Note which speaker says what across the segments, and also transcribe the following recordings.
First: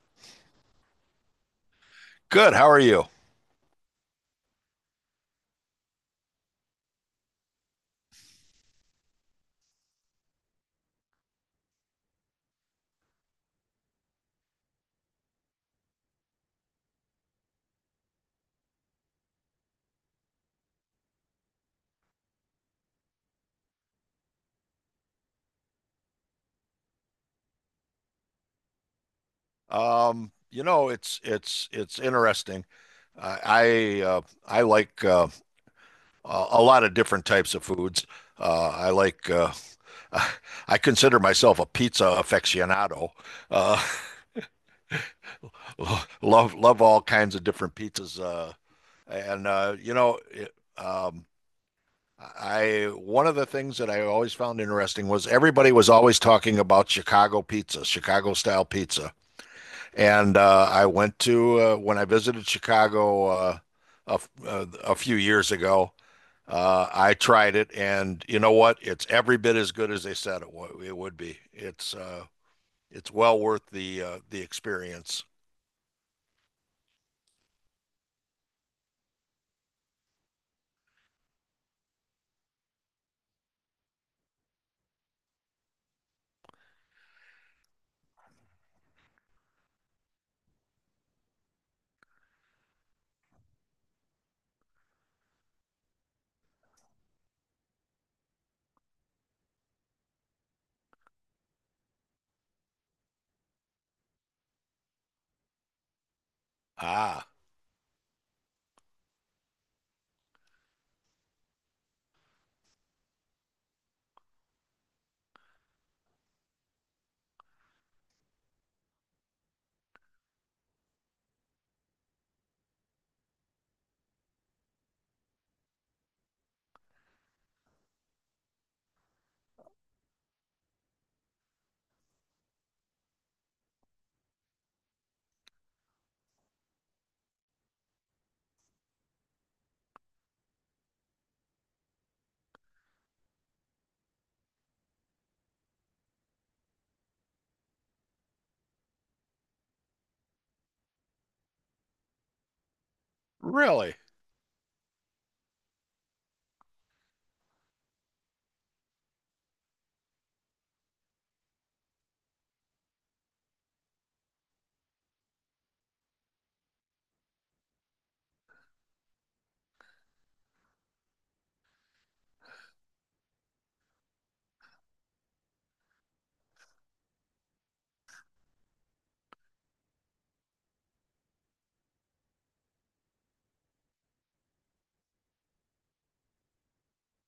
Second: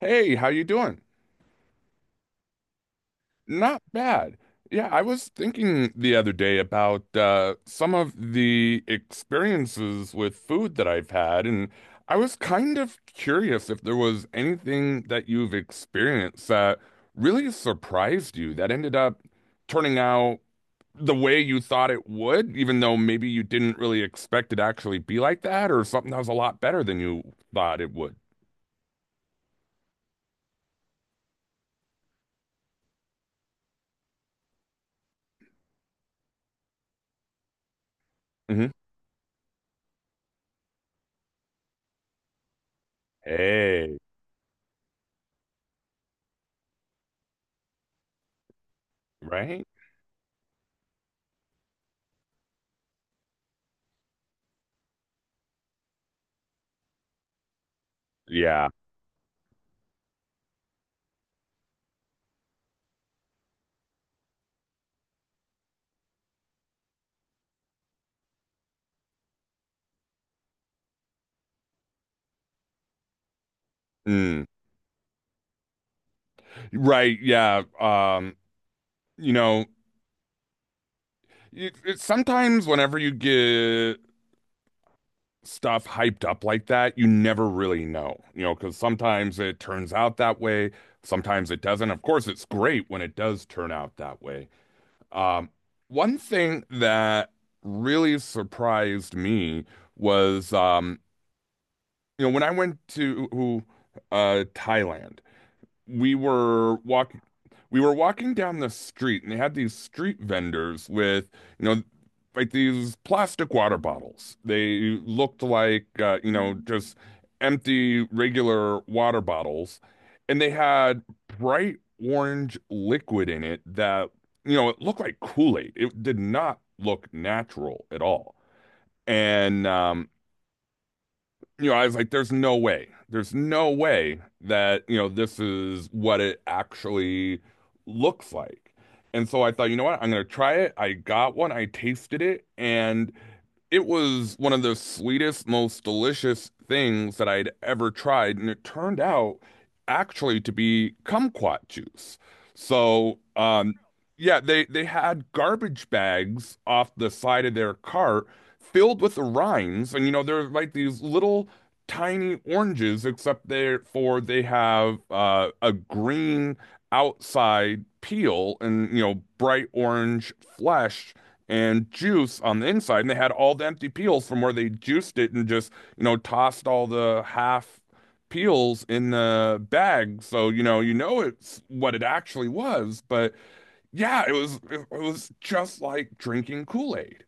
Speaker 1: Hey, how you doing?
Speaker 2: Good. How are you?
Speaker 1: Not bad. Yeah, I was thinking the other day about some of the experiences with food that I've had, and I was kind of curious if there was anything that you've experienced that really surprised you that ended up turning out the way you thought it would, even though maybe you didn't really expect it to actually be like that, or something that was a lot better than you thought it would.
Speaker 2: It's interesting. Uh, I uh, I like a lot of different types of foods.
Speaker 1: Hmm.
Speaker 2: I like I consider myself a pizza aficionado. Uh,
Speaker 1: Hey,
Speaker 2: love all kinds of different pizzas. And
Speaker 1: right?
Speaker 2: you know, it, I One of the things that I always found interesting was everybody was always talking about Chicago pizza, Chicago style
Speaker 1: Yeah.
Speaker 2: pizza. And I went to when I visited Chicago a few years ago. I tried it, and you know what? It's every bit as good as they said it would be. It's well worth the experience.
Speaker 1: Right, yeah. You know, sometimes whenever you get stuff hyped up like that, you never really know, because sometimes it turns out that way, sometimes it doesn't. Of course, it's great when it does turn out that way. Um, one thing that really surprised me was, you know, when I went to Thailand, we were walking
Speaker 2: Ah,
Speaker 1: we were walking down the street and they had these street vendors with, you know, like these plastic water bottles. They looked like, you know, just empty regular water bottles. And they had bright orange liquid in it that, you know, it looked like Kool-Aid. It did not look natural at all. And you know, I was like, there's no way. There's no way that, you know, this is what it actually looks like. And so I thought, you know what? I'm going to try it. I got one, I tasted it, and it was one of the sweetest, most delicious things that I'd ever tried, and it turned out actually to be kumquat juice. So,
Speaker 2: really?
Speaker 1: yeah, they had garbage bags off the side of their cart filled with the rinds, and you know they're like these little tiny oranges, except they have a green outside peel and you know bright orange flesh and juice on the inside. And they had all the empty peels from where they juiced it and just, you know, tossed all the half peels in the bag. So, you know it's what it actually was. But yeah, it was just like drinking Kool-Aid.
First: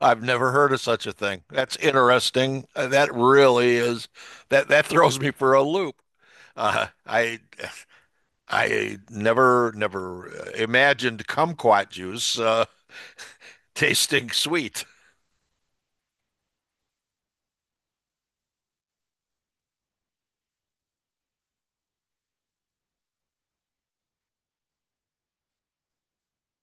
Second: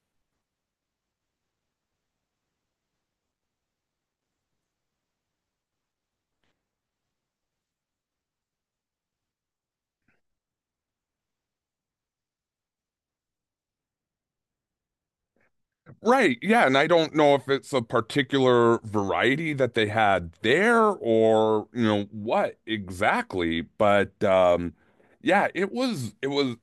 Speaker 2: I've never heard of such a thing. That's interesting. That really is that throws me for a loop. Uh, I I never imagined kumquat juice tasting sweet.
Speaker 1: Right. Yeah, and I don't know if it's a particular variety that they had there or, you know, what exactly, but yeah, it was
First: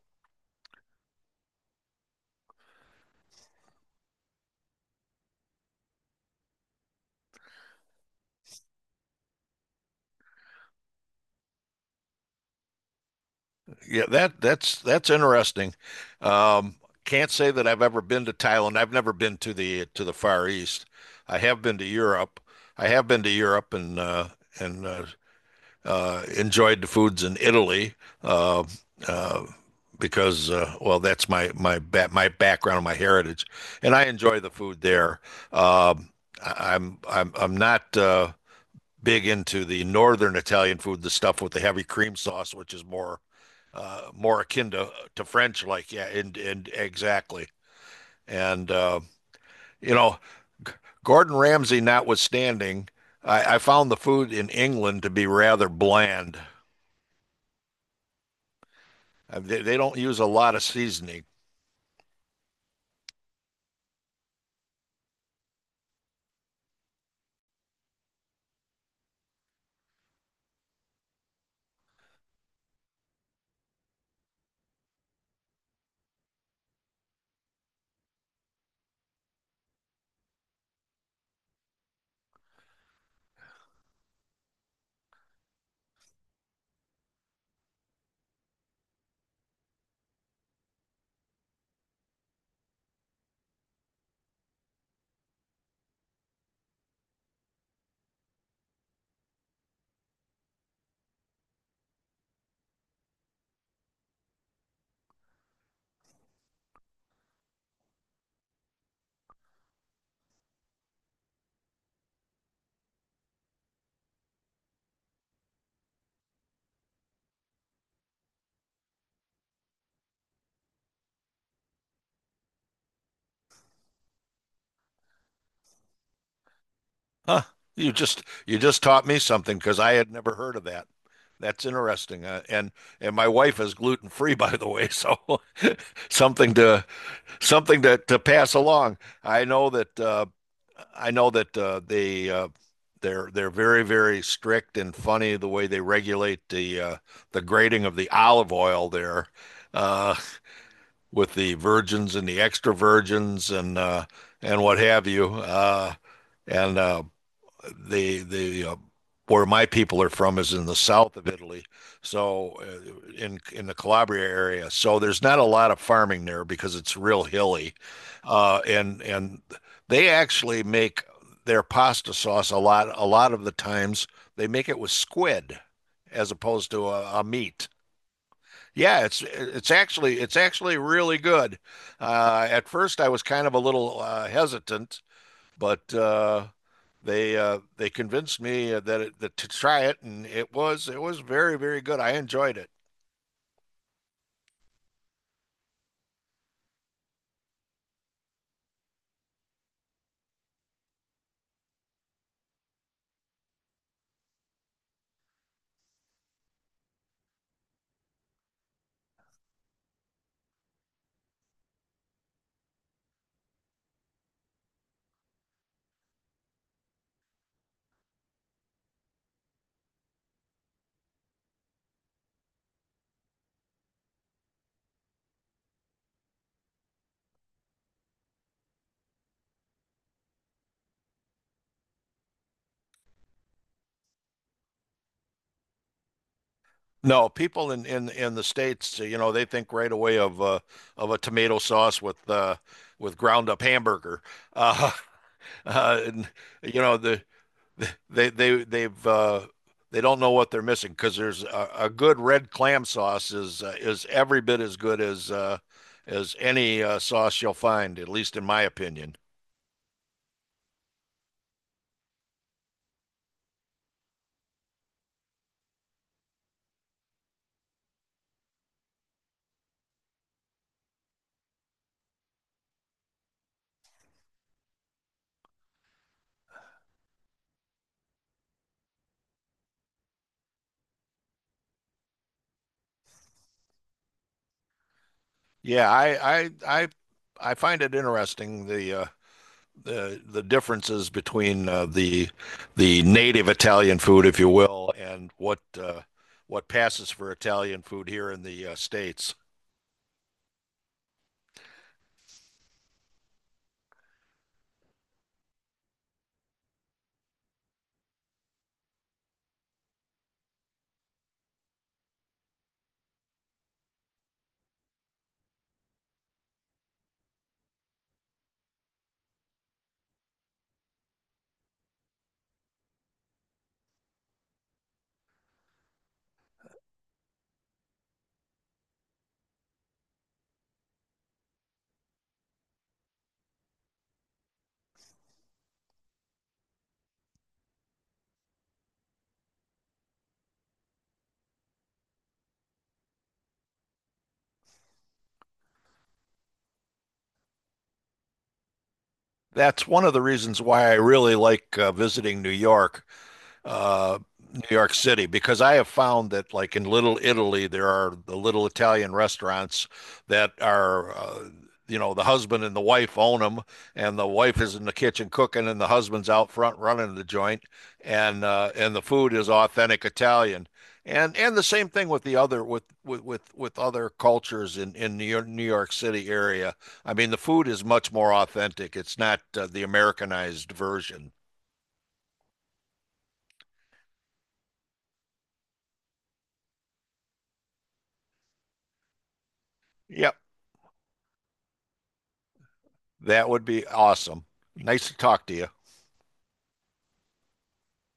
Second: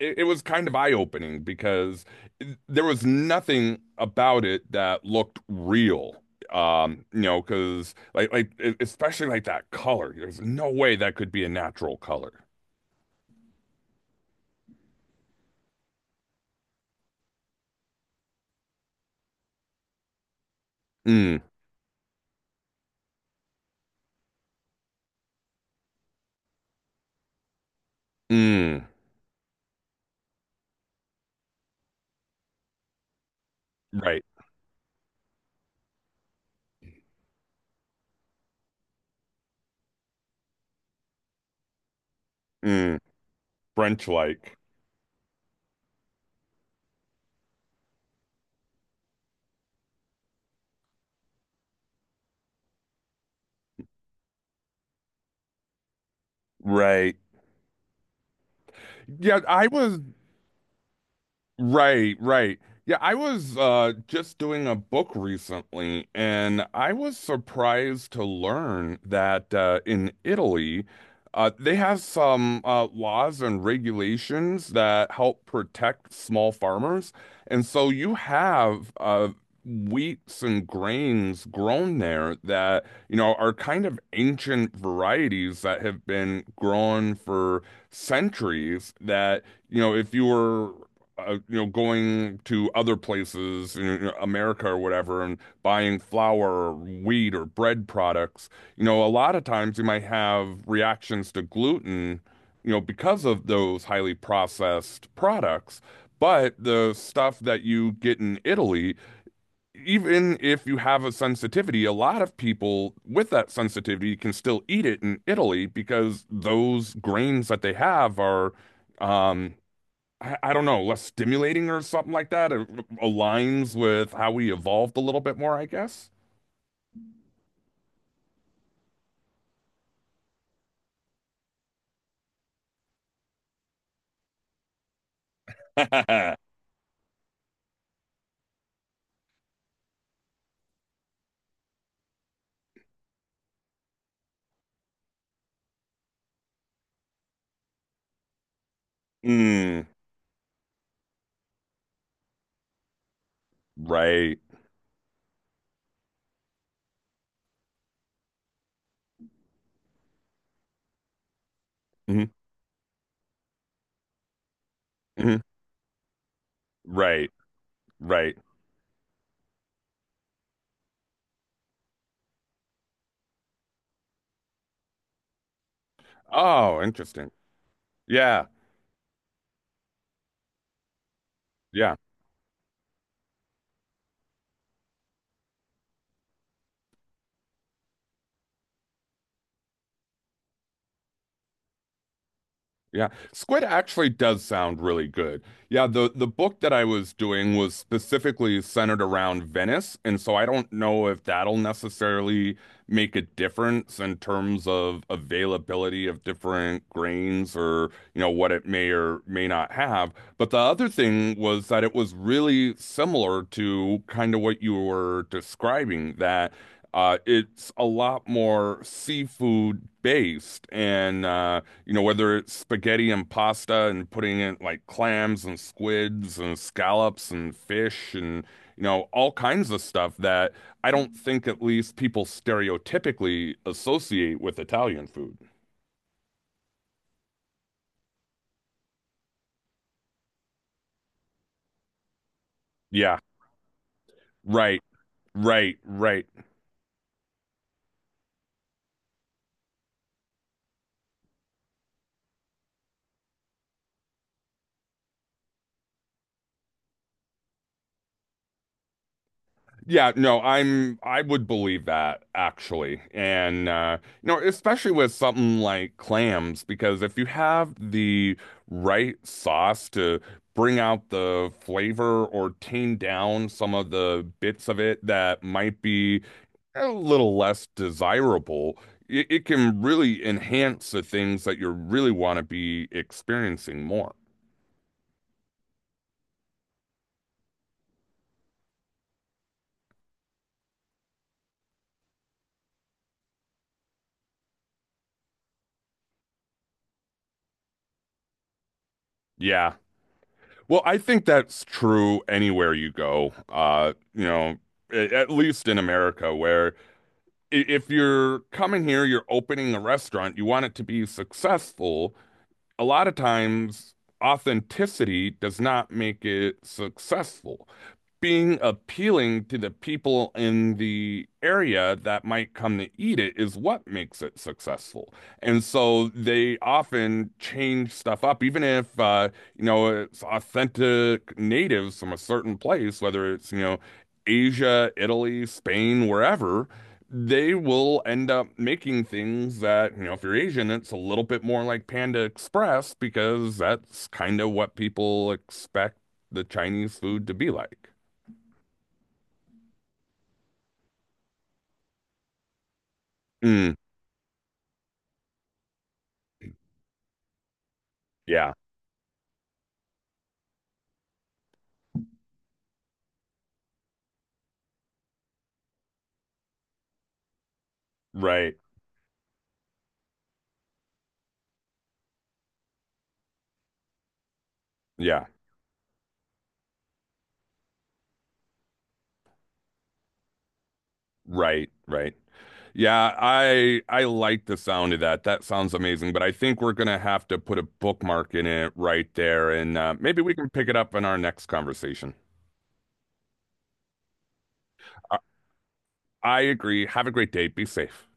Speaker 1: it was kind of eye-opening because there was nothing about it that looked real. You know, because especially like that color. There's no way that could be a natural color.
Speaker 2: Yeah, that's interesting. Um, can't say that I've ever been to Thailand. I've never been to the Far East. I
Speaker 1: Mm,
Speaker 2: have been to Europe. I have been to Europe and enjoyed the foods in Italy uh,
Speaker 1: mm,
Speaker 2: uh, because well, that's my background, my heritage, and I
Speaker 1: right.
Speaker 2: enjoy the food there. Um, I'm not big into the northern Italian food, the stuff with the heavy cream sauce, which is
Speaker 1: Mm,
Speaker 2: more
Speaker 1: French
Speaker 2: more
Speaker 1: like.
Speaker 2: akin to French, like, yeah, and exactly. And uh, you know, Gordon Ramsay notwithstanding, I found the food in England to be rather bland.
Speaker 1: Right. Yeah, I
Speaker 2: They don't
Speaker 1: was
Speaker 2: use a lot of seasoning.
Speaker 1: Right, right. Yeah, I was just doing a book recently and I was surprised to learn that in Italy they have some laws and regulations that help protect small farmers. And so you have wheats and grains grown there that, you know, are kind of ancient varieties that have been grown for centuries that you know, if you were you know, going to other places, you know, America or whatever, and buying flour or wheat or bread products, you know, a lot of times you might have reactions to gluten, you know, because of those highly processed products. But the stuff that you get in Italy, even if you have a sensitivity, a lot of people with that sensitivity can still eat it in Italy because those grains that they have are, um, I don't know, less stimulating or something like that. It aligns with how we evolved a little bit more, I guess.
Speaker 2: Huh? You just taught me something because I had never heard of that. That's interesting. And my wife is gluten free, by the way, so something to something to pass along. I know that uh, I know that they're very very strict and funny the way they regulate the grading of the olive oil there
Speaker 1: Mm,
Speaker 2: uh, with the virgins and the extra virgins
Speaker 1: right.
Speaker 2: and what have you. And the Where my people are from is in the south of Italy,
Speaker 1: Hmm.
Speaker 2: so in the Calabria area. So there's
Speaker 1: Hmm.
Speaker 2: not a lot of farming there because it's real
Speaker 1: Right.
Speaker 2: hilly,
Speaker 1: Right.
Speaker 2: and they actually make their pasta sauce a lot of the times they make it with squid as opposed
Speaker 1: Oh,
Speaker 2: to a
Speaker 1: interesting.
Speaker 2: meat.
Speaker 1: Yeah.
Speaker 2: Yeah, it's actually really good.
Speaker 1: Yeah.
Speaker 2: At first, I was kind of a little hesitant, but they convinced me that to try it, and it was very very good. I enjoyed it.
Speaker 1: Yeah, squid actually does sound really good. Yeah, the book that I was doing was specifically centered around Venice, and so I don't know if that'll necessarily make a difference in terms of availability of different grains or, you know, what it may or may not have. But the other thing was that it was really similar to kind of what you were describing, that it's a lot more seafood based and you know, whether it's spaghetti and pasta and putting in like clams and squids and scallops and fish and, you know, all kinds of stuff that I don't think at least people stereotypically associate with Italian food.
Speaker 2: No, people in the States, they think right away of a tomato sauce with
Speaker 1: Yeah,
Speaker 2: ground up hamburger.
Speaker 1: right,
Speaker 2: Uh,
Speaker 1: right,
Speaker 2: uh,
Speaker 1: right.
Speaker 2: and, you know they they they've uh, they don't know what they're missing because there's a good red clam sauce is every bit as good as any sauce you'll find, at least in my opinion.
Speaker 1: Yeah, no, I would believe that actually. And you know, especially with something like clams because if you have the right sauce to bring out the flavor or tame down some of the bits of it that might be a little less desirable, it can really enhance the things that you really want to be experiencing more.
Speaker 2: Yeah, I I I I find it interesting the differences between the native Italian food, if you will, and what passes for Italian food here in the States.
Speaker 1: Yeah. Well, I think that's true anywhere you go. You know, at least in America, where if you're coming here, you're opening a restaurant, you want it to be successful. A lot of times, authenticity does not make it successful. Being appealing to the people in the area that might come to eat it is what makes it successful. And so they often change stuff up, even if you know it's authentic natives from a certain place, whether it's you know Asia, Italy, Spain, wherever. They will end up making things that, you know, if you're Asian, it's a little bit more like Panda Express because that's kind of what people expect the Chinese food to be like.
Speaker 2: That's one of the reasons why I really like visiting New York.
Speaker 1: Mm,
Speaker 2: uh, New York City because I have found that, like in Little Italy, there are the
Speaker 1: yeah,
Speaker 2: little Italian restaurants that are, you know, the husband and the wife own them, and the wife is in the kitchen cooking, and the husband's out front running the joint,
Speaker 1: right.
Speaker 2: and the food is authentic Italian. And the same thing with the other with other cultures in
Speaker 1: Yeah,
Speaker 2: New York, New York City area. I mean, the food is much more authentic. It's not the Americanized version.
Speaker 1: right, right. Yeah, I like the sound of that. That sounds amazing, but I think we're gonna have to put a bookmark in it right there, and maybe
Speaker 2: Yeah,
Speaker 1: we can pick it up in our next conversation.
Speaker 2: that would be awesome. Nice to
Speaker 1: I,
Speaker 2: talk to you.
Speaker 1: I agree. Have a great day. Be safe.